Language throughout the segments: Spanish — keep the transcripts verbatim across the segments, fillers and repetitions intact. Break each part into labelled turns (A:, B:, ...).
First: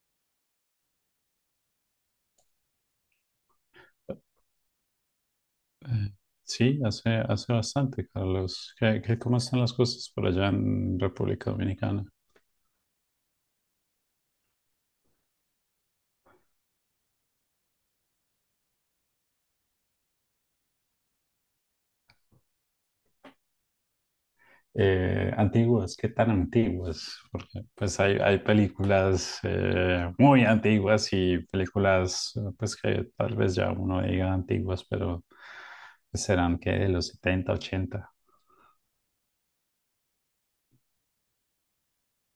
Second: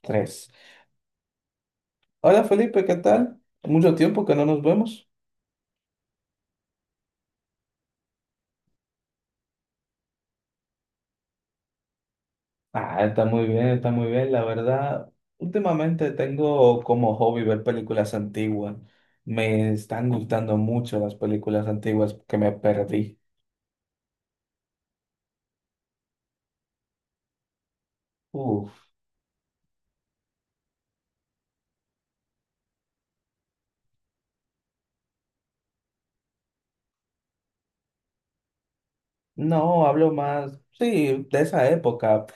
A: Tres. Hola Felipe, ¿qué tal? Mucho tiempo que no nos vemos.
B: Eh, Sí, hace, hace bastante, Carlos. ¿Qué, qué- Cómo están las cosas por allá en República Dominicana?
A: Ah, está muy bien, está muy bien. La verdad, últimamente tengo como hobby ver películas antiguas. Me están gustando mucho las películas antiguas que me perdí.
B: Eh, antiguas, ¿qué tan antiguas? Porque pues hay, hay
A: Uf,
B: películas eh, muy antiguas y películas eh, pues que tal vez ya uno diga antiguas, pero pues, serán que de los setenta ochenta.
A: no, hablo más, sí, de esa época.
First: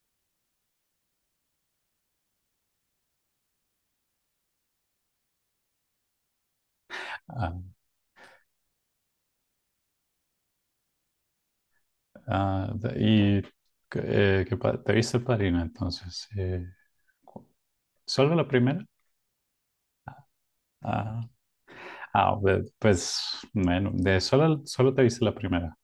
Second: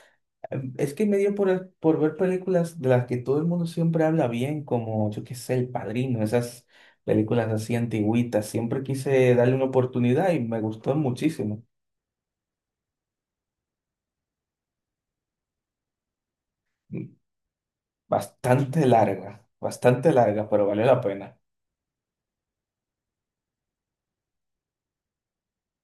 A: Em, Es que me dio por, por ver películas de las que todo el mundo siempre habla bien, como yo qué sé, El Padrino, esas películas
B: Ah,
A: así antigüitas. Siempre quise darle una oportunidad y me gustó muchísimo.
B: ah, de- y eh, ¿qué pa- ¿te viste el Padrino entonces? Eh, ¿Solo la primera?
A: Bastante larga, bastante larga, pero valió la
B: Ah,
A: pena.
B: ah, be- pues, bueno, de solo, solo te viste la primera.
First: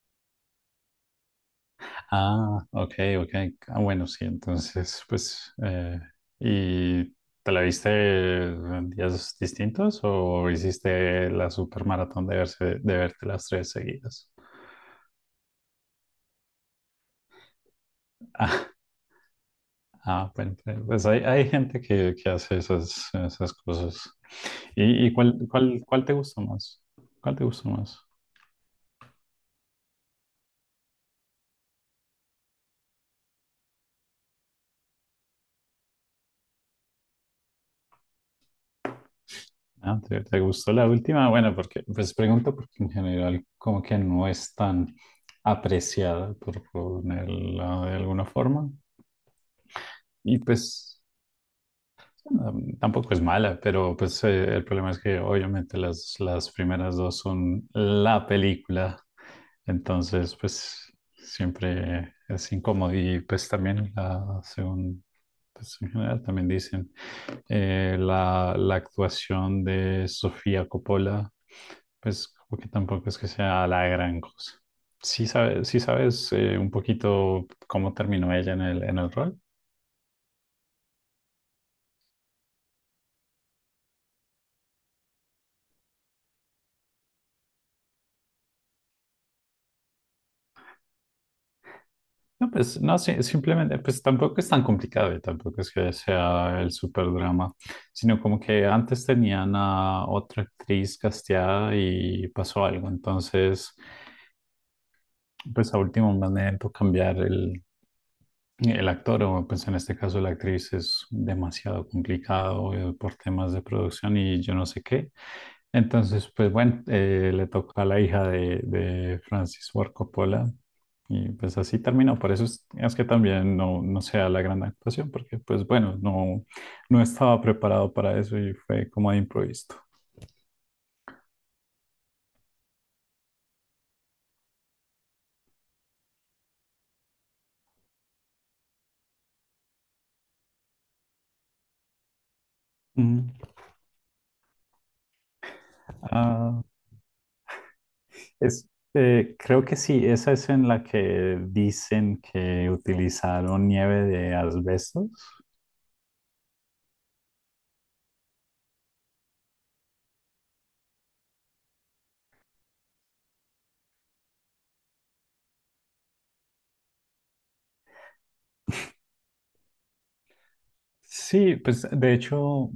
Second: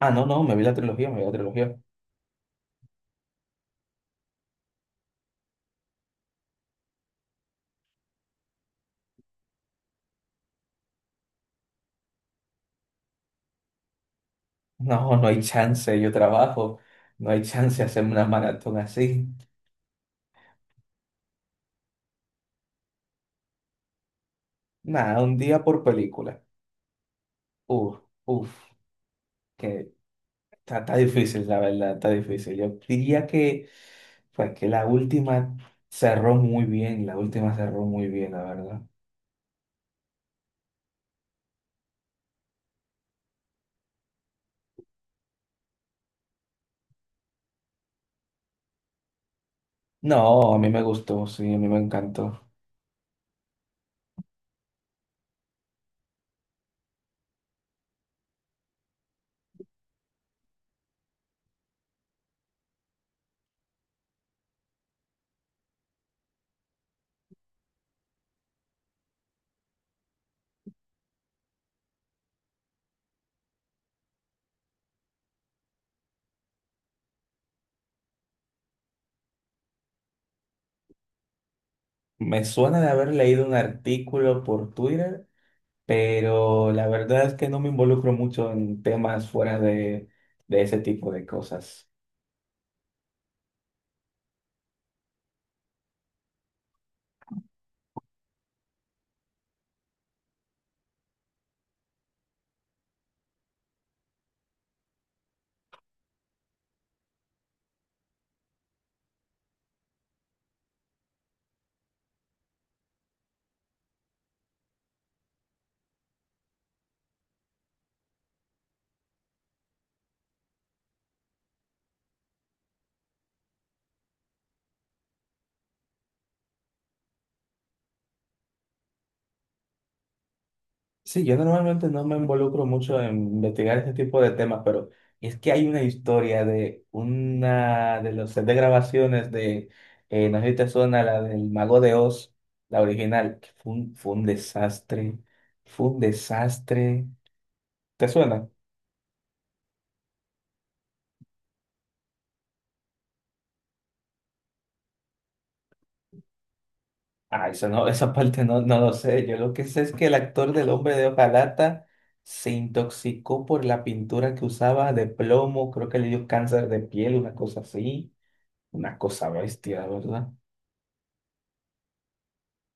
A: Ah, no, no, me vi la trilogía, me vi la trilogía.
B: Ah, ok, ok. Ah, bueno, sí, entonces, pues, eh, ¿y te la viste en días distintos o hiciste la supermaratón de verse, de verte las tres seguidas?
A: No, no hay chance, yo trabajo, no hay chance de hacerme una maratón así.
B: Ah, ah, bueno, pues hay, hay gente que, que hace esas, esas cosas. ¿Y, y
A: Nada, un
B: cuál,
A: día
B: cuál,
A: por
B: cuál te gustó
A: película.
B: más? ¿Cuál te gustó
A: Uf,
B: más?
A: uf, que está, está difícil, la verdad, está difícil. Yo diría que, pues, que la última cerró muy bien, la última cerró muy bien, la verdad.
B: Ah, ¿te, te gustó la última? Bueno, porque, pues pregunto porque en general como que no es tan apreciada, por ponerla de alguna forma. Y
A: No, a mí me
B: pues
A: gustó, sí, a mí me encantó.
B: um, tampoco es mala, pero pues eh, el problema es que obviamente las, las primeras dos son la película. Entonces, pues siempre es incómodo. Y pues también la segunda pues en general también dicen eh, la, la actuación de Sofía Coppola, pues como que tampoco es que sea la gran cosa. Sí sabes, sí sabes eh, un poquito cómo terminó ella en el, en el rol.
A: Me suena de haber leído un artículo por Twitter pero la verdad es que no me involucro mucho en temas fuera de, de ese tipo de cosas.
B: No, pues no, sí, simplemente, pues tampoco es tan complicado y tampoco es que sea el super drama, sino como que antes tenían a otra actriz casteada y pasó algo, entonces pues a último momento cambiar el, El actor, o pues en este caso la actriz, es demasiado complicado eh, por temas de producción y yo no sé qué. Entonces, pues bueno, eh, le tocó a la hija de, de Francis Ford Coppola y pues así terminó. Por eso es, es que también no, no sea la gran actuación, porque pues bueno, no, no estaba preparado para eso y fue como de improviso.
A: Sí, yo normalmente no me involucro mucho en investigar ese tipo de temas, pero es que hay una historia de una de los set de grabaciones de, eh, no sé si te suena, la del Mago de Oz, la
B: Mm.
A: original, que fue un, fue un desastre, fue un
B: Ah,
A: desastre. ¿Te suena?
B: es, eh, Creo que sí, esa es en la que dicen que utilizaron nieve de asbestos.
A: Ah, eso no, esa parte no, no lo sé. Yo lo que sé es que el actor del Hombre de Hoja Lata se intoxicó por la pintura que usaba de plomo. Creo que le dio cáncer de piel, una cosa así. Una cosa bestia, la verdad.
B: Sí, pues de hecho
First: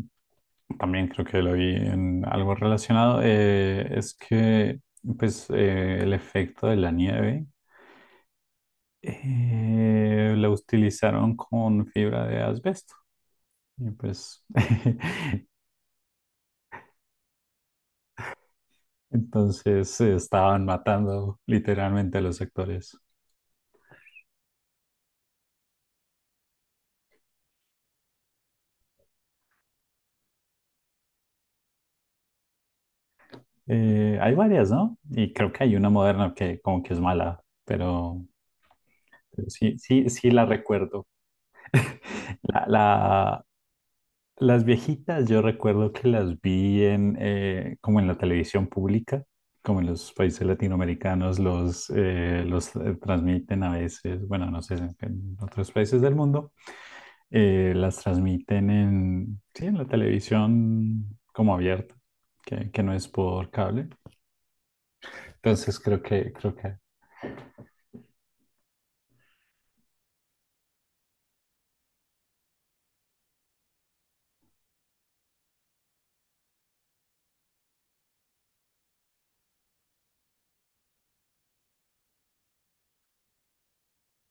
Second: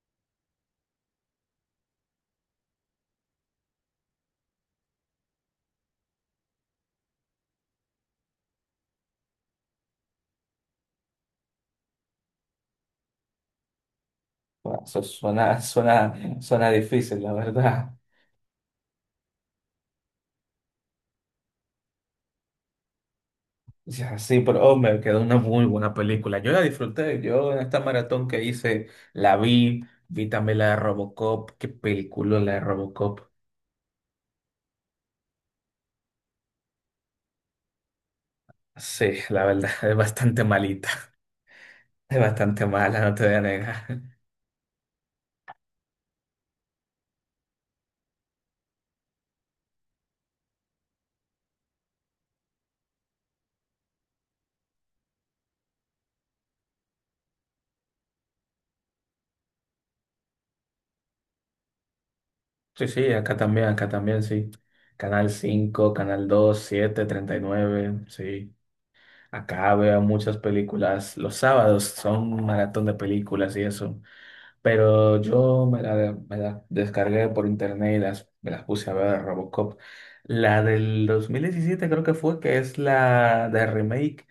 B: también creo que lo vi en algo relacionado, eh, es que pues eh, el efecto de la nieve eh, la utilizaron con fibra de asbesto y pues
A: Bueno, eso suena, suena, suena difícil, la verdad.
B: entonces eh, estaban matando literalmente a los actores.
A: Ya, sí, pero hombre, quedó una muy buena película. Yo la disfruté. Yo en esta maratón que hice la vi. Vi también la de Robocop. Qué película la de Robocop.
B: Eh, hay varias, ¿no? Y creo que hay una moderna que como que es mala, pero,
A: Sí, la
B: pero
A: verdad,
B: sí,
A: es
B: sí, sí
A: bastante
B: la
A: malita.
B: recuerdo.
A: Es
B: La,
A: bastante mala, no te voy a
B: la-
A: negar.
B: Las viejitas, yo recuerdo que las vi en, eh, como en la televisión pública, como en los países latinoamericanos los, eh, los eh, transmiten a veces, bueno, no sé, en en otros países del mundo, eh, las transmiten en, sí, en la televisión como abierta, que, que
A: Sí,
B: no es
A: sí, acá
B: por
A: también, acá
B: cable.
A: también, sí. Canal
B: Entonces
A: cinco
B: creo
A: Canal
B: que, creo
A: dos
B: que
A: siete, treinta y nueve, sí. Acá veo muchas películas. Los sábados son un maratón de películas y eso. Pero yo me la, me la descargué por internet y las, me las puse a ver Robocop. La del dos mil diecisiete creo que fue, que es la de remake.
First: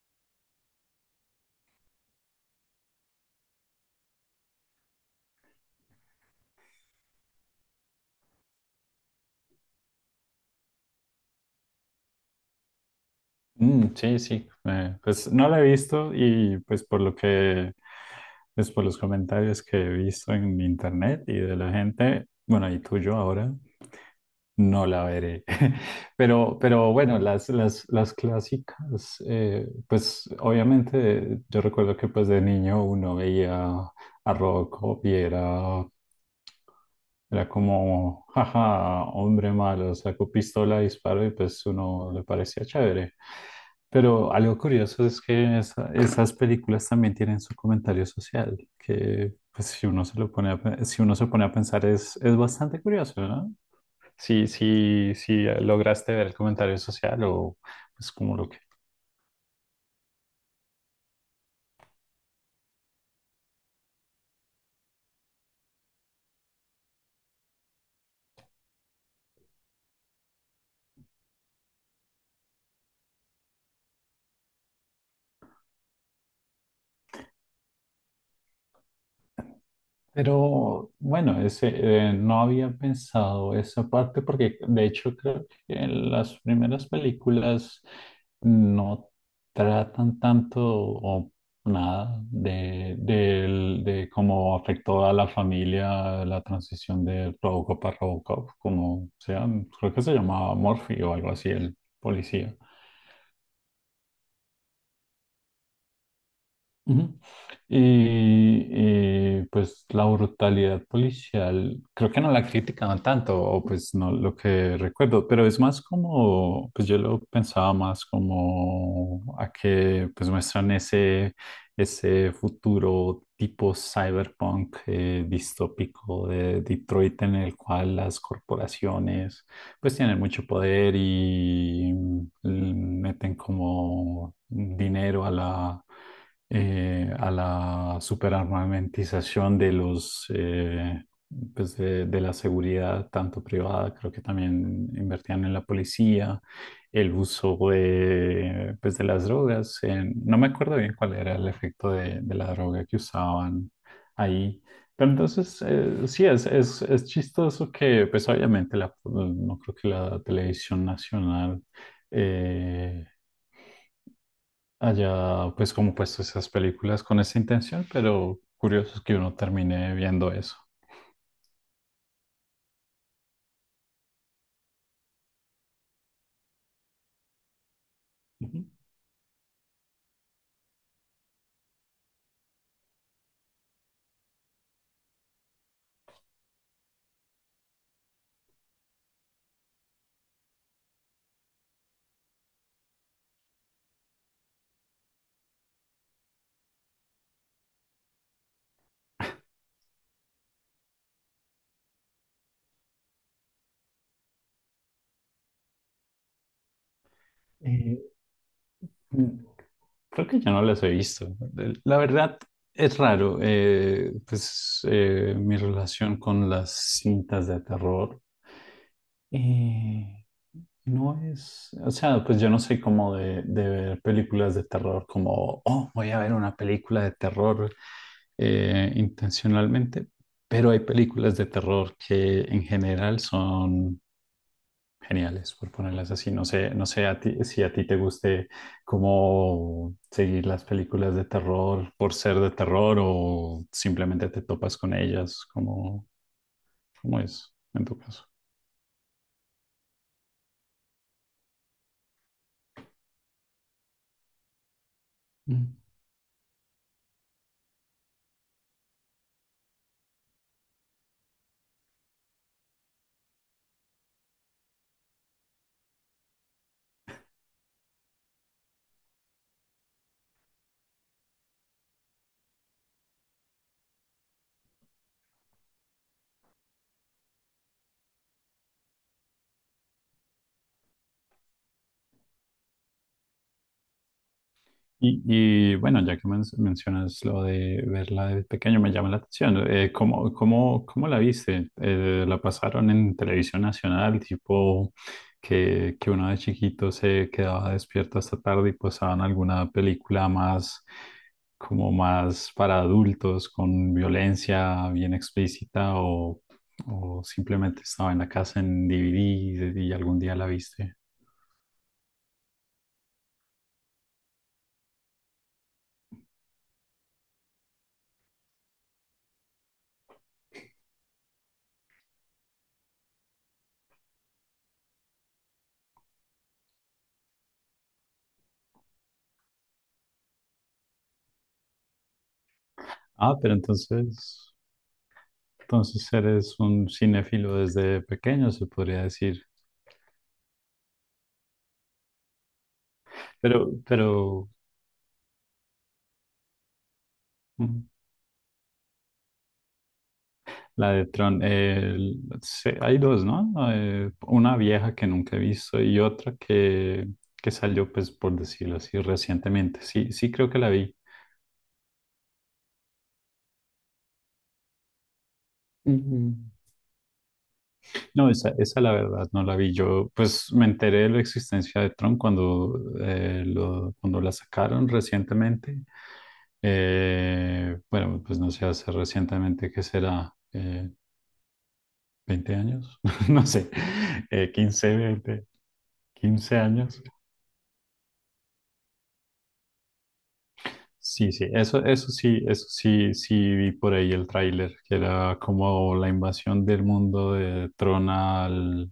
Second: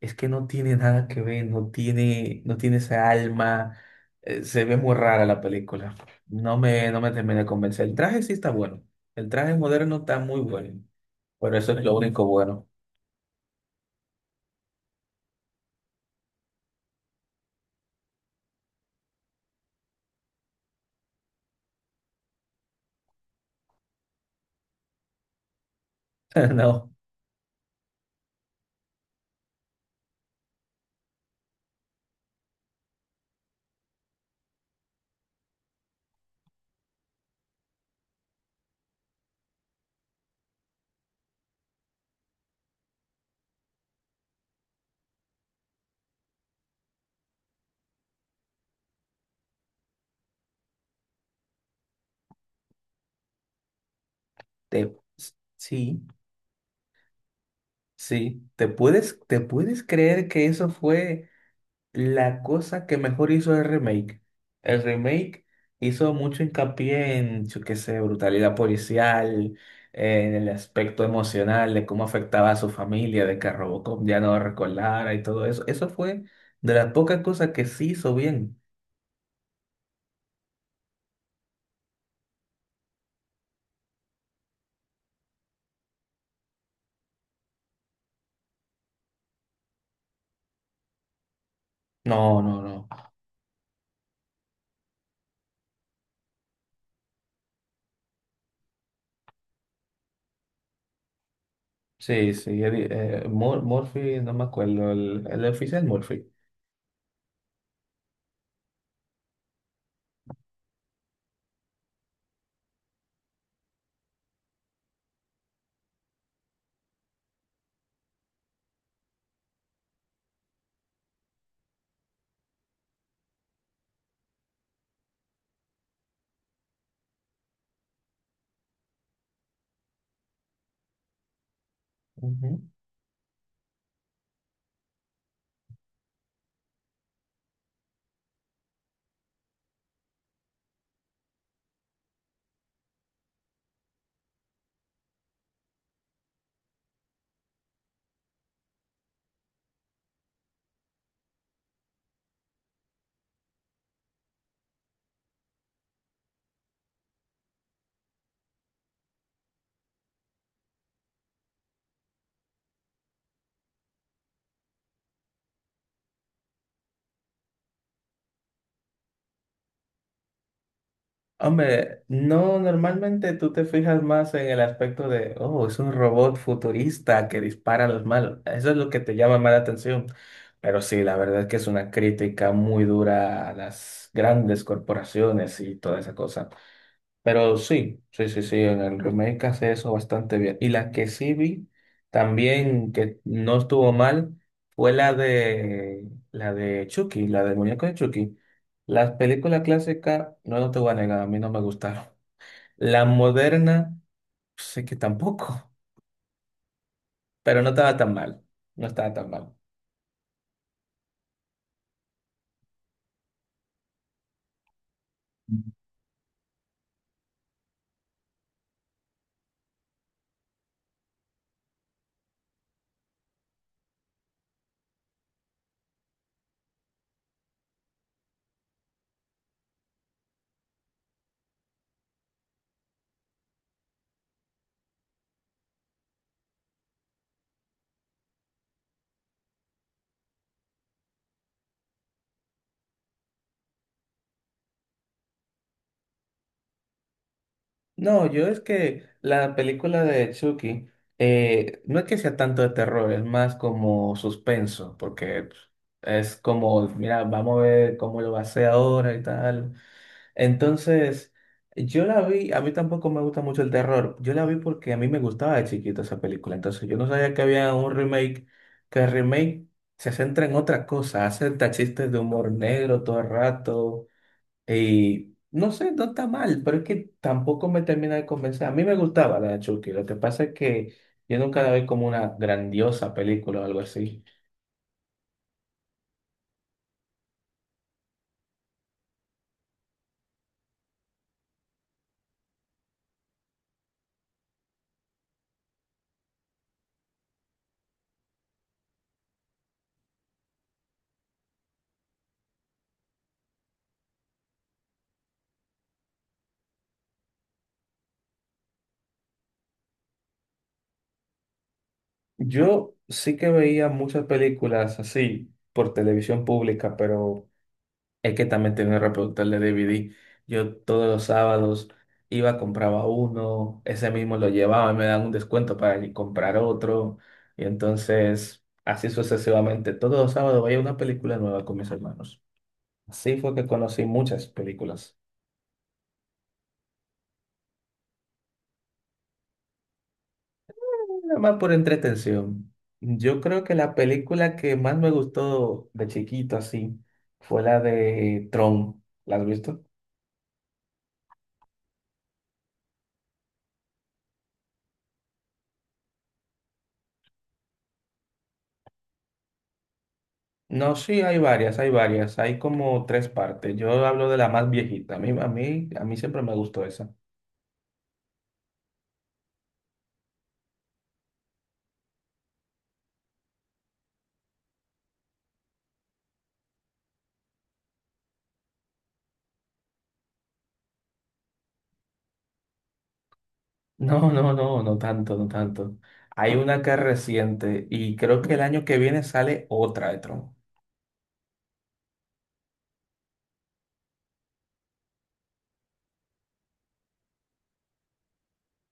A: Es que no tiene nada que ver, no tiene, no tiene esa alma. Eh, se ve muy rara la película. No me, no me terminé de convencer. El traje sí está bueno. El traje moderno está muy bueno. Pero eso es lo único bueno.
B: mm, sí, sí. eh, Pues no la he visto y pues por lo que, pues por los comentarios que he visto en internet y de la gente, bueno, y tuyo ahora, no la veré. Pero,
A: No,
B: pero bueno, las, las, las clásicas, eh, pues obviamente yo recuerdo que pues de niño uno veía a Rocco y era era como, jaja, hombre malo, sacó pistola, disparó y pues uno le parecía chévere. Pero algo curioso es que esa- esas películas también tienen su comentario social, que pues si uno se lo pone a, pe- si uno se pone a pensar es, es bastante curioso, ¿no? Si,
A: te,
B: si, si
A: sí,
B: lograste ver el comentario social o pues como
A: sí.
B: lo que.
A: ¿Te puedes, te puedes creer que eso fue? La cosa que mejor hizo el remake. El remake hizo mucho hincapié en, yo qué sé, brutalidad policial, eh, en el aspecto emocional de cómo afectaba a su familia, de que Robocop ya no recordara y todo eso. Eso fue de las pocas cosas que sí hizo bien.
B: Pero bueno, ese, eh, no había pensado esa parte porque de hecho creo que en las primeras películas no tratan tanto o nada
A: No, no, no.
B: de, del- de cómo afectó a la familia la transición de Robocop a Robocop, como sea, creo que se llamaba Murphy o algo así el
A: Sí,
B: policía.
A: sí. Eddie- eh, Mur- Murphy, no me acuerdo, el, el oficial Murphy.
B: Ujú. Y eh, pues la brutalidad policial, creo que no la criticaban tanto, o pues no lo que recuerdo, pero es más como, pues yo lo pensaba más como a que pues muestran ese, ese futuro tipo cyberpunk eh, distópico de Detroit en el cual las corporaciones pues tienen mucho poder y mm,
A: Ujú.
B: meten como dinero a la, eh, a la superarmamentización de los, eh, pues de, de la seguridad, tanto privada, creo que también invertían en la policía, el uso de, pues de las drogas, en- no me acuerdo bien cuál era el efecto de, de la droga que usaban ahí, pero entonces, eh, sí, es, es, es chistoso que, pues obviamente, la- no creo que la televisión nacional eh, haya, pues, como puesto esas películas con esa intención, pero curioso es que uno termine viendo eso.
A: Hombre, no, normalmente tú te fijas más en el aspecto de, oh, es un robot futurista que dispara a los malos. Eso es lo que te llama más la atención. Pero sí, la verdad es que es una crítica muy dura a las grandes corporaciones y toda esa cosa. Pero sí, sí, sí, sí, en el remake hace eso bastante bien. Y la que sí vi también que no estuvo mal fue la de la de Chucky, la del muñeco de Chucky. Las películas clásicas, no, no te voy a negar, a mí no me gustaron. La moderna, sé que tampoco, pero no estaba
B: Eh,
A: tan mal, no estaba
B: mm,
A: tan mal.
B: Creo que yo no las he visto. De- La verdad es raro. Eh, pues eh, mi relación con las cintas de terror eh, no es. O sea, pues yo no soy como de, de ver películas de terror, como, oh, voy a ver una película de terror eh, intencionalmente. Pero hay películas de terror que en general son. Geniales, por ponerlas así. No sé, no sé a ti, si a ti te guste cómo seguir las películas de terror por ser de terror o simplemente te topas con ellas, como, cómo es en tu caso.
A: No, yo es que la película de Chucky eh, no es que sea tanto de terror, es más como suspenso, porque
B: Mm.
A: es como, mira, vamos a ver cómo lo va a hacer ahora y tal. Entonces, yo la vi, a mí tampoco me gusta mucho el terror, yo la vi porque a mí me gustaba de chiquito esa película, entonces yo no sabía que había un remake, que el remake se centra en otra cosa, hace hasta chistes de humor negro todo el rato y no sé, no está mal, pero es que tampoco me termina de convencer. A mí me gustaba la de Chucky, lo que pasa es que yo nunca la vi como una grandiosa película o algo así.
B: Y, y, bueno, ya que men- mencionas lo de verla de pequeño, me llama la atención. Eh, ¿cómo, cómo, cómo la viste? Eh, ¿la pasaron en televisión nacional, tipo que, que uno de chiquito se quedaba despierto hasta tarde y pasaban alguna película más, como más para adultos, con violencia bien explícita, o, o simplemente estaba en la casa en D V D y algún día la viste?
A: Yo sí que veía muchas películas así por televisión pública, pero es que también tenía un reproductor de D V D. Yo todos los sábados iba, compraba uno, ese mismo lo llevaba y me daban un descuento para ir comprar otro. Y entonces, así sucesivamente, todos los sábados veía una película nueva con mis hermanos.
B: Ah,
A: Así
B: pero
A: fue que conocí muchas
B: entonces...
A: películas,
B: Entonces eres un cinéfilo desde pequeño, se podría decir.
A: nada más por entretención. Yo creo
B: Pero,
A: que la
B: pero
A: película que más me gustó de chiquito así fue la
B: mm,
A: de Tron. ¿La has visto?
B: la de Tron, eh, l- se- hay dos, ¿no? Eh, una vieja que nunca he visto y otra que, que salió, pues, por decirlo así, recientemente. Sí, sí creo que la
A: No,
B: vi.
A: sí, hay varias, hay varias, hay como tres partes. Yo hablo de la más viejita. A mí, a mí, a mí siempre me gustó esa.
B: No, esa, esa la verdad no la vi. Yo pues me enteré de la existencia de Tron cuando, eh, lo- cuando la sacaron recientemente. Eh, bueno, pues no sé, hace recientemente, ¿qué será? Eh, ¿veinte años? No sé,
A: No,
B: eh,
A: no, no,
B: quince,
A: no tanto,
B: veinte,
A: no tanto. Hay
B: quince
A: una que es
B: años.
A: reciente y creo que el año que viene sale otra de Tron.
B: Sí, sí, eso, eso sí, eso sí, sí vi por ahí el tráiler, que era como la invasión del mundo de Tron al,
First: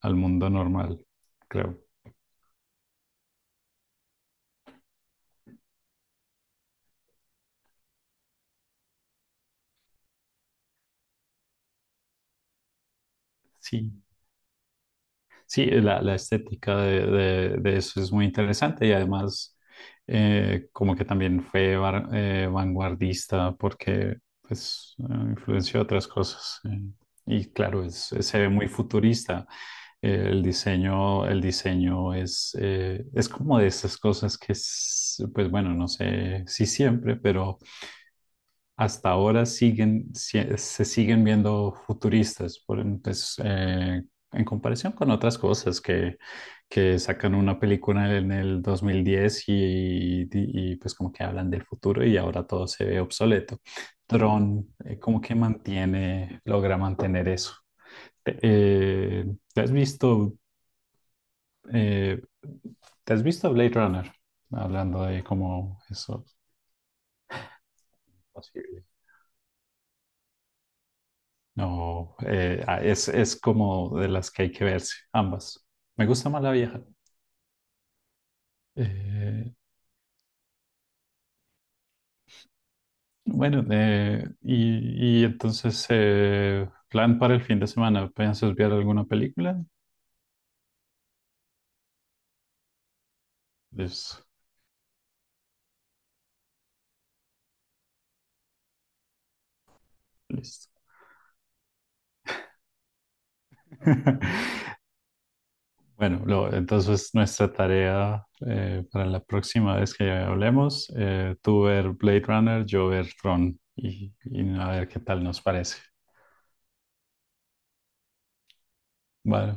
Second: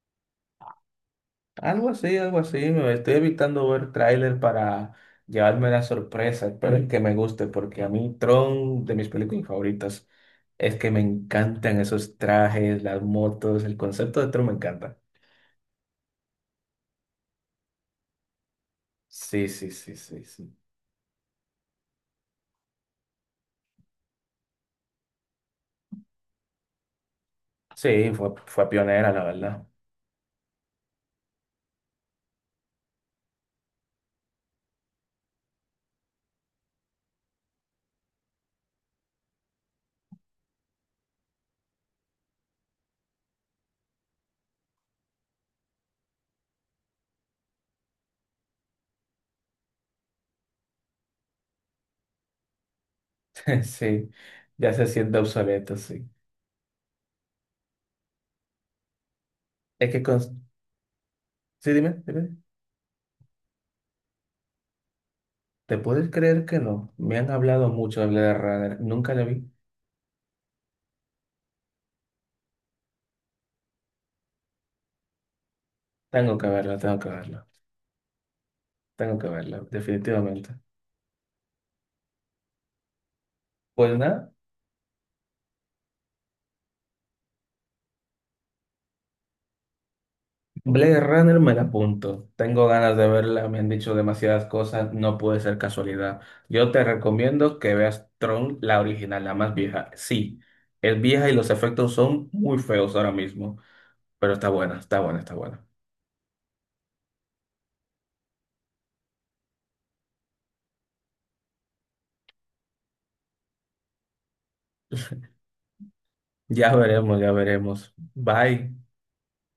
B: al mundo normal, creo.
A: Algo así, algo así. Me estoy evitando ver tráiler para llevarme la sorpresa. Espero que me guste, porque a mí Tron, de mis películas favoritas, es que me encantan esos trajes, las motos, el
B: Sí.
A: concepto de Tron me encanta.
B: Sí, la, la estética de, de- de eso es muy interesante y
A: Sí,
B: además
A: sí, sí, sí, sí.
B: eh, como que también fue var- eh, vanguardista porque pues eh, influenció otras cosas eh, y claro,
A: Sí,
B: es-
A: fue,
B: se ve
A: fue
B: muy
A: pionera, la
B: futurista.
A: verdad.
B: Eh, el diseño, el diseño es, eh, es como de esas cosas que es, pues bueno, no sé si siempre, pero hasta ahora siguen, sie- se siguen viendo futuristas por, pues, eh, en comparación con otras cosas que, que sacan una película en el dos mil diez y, y, y, pues como que hablan del futuro y ahora todo se ve obsoleto.
A: Sí, ya
B: Tron,
A: se
B: eh,
A: siente
B: como que
A: obsoleto, sí.
B: mantiene, logra mantener eso. Te- eh, ¿te has
A: Es que con...
B: visto,
A: Sí, dime,
B: eh,
A: dime.
B: ¿Te has visto Blade Runner? Hablando de
A: ¿Te
B: cómo
A: puedes
B: eso es
A: creer que no? Me han hablado mucho de Blade Runner.
B: posible.
A: Nunca la vi.
B: No, eh, ah, es, es como de las que hay que verse, ambas. Me gusta
A: Tengo
B: más
A: que
B: la
A: verla,
B: vieja.
A: tengo que verla. Tengo que
B: Eh,
A: verla, definitivamente.
B: bueno,
A: Pues
B: eh,
A: nada,
B: y, y entonces, eh, plan para el fin de semana, ¿piensas ver alguna película?
A: Blade Runner me la apunto. Tengo ganas de verla, me han dicho
B: Listo,
A: demasiadas cosas, no puede ser casualidad. Yo te recomiendo que veas Tron, la original, la más vieja. Sí,
B: listo.
A: es vieja y los efectos son muy feos ahora mismo, pero está buena, está buena, está buena.
B: Bueno, lo- entonces nuestra tarea eh, para la próxima vez que hablemos, eh, tú ver Blade Runner, yo ver Tron y, y a ver qué tal nos parece.
A: Ya veremos, ya veremos. Bye.
B: Vale.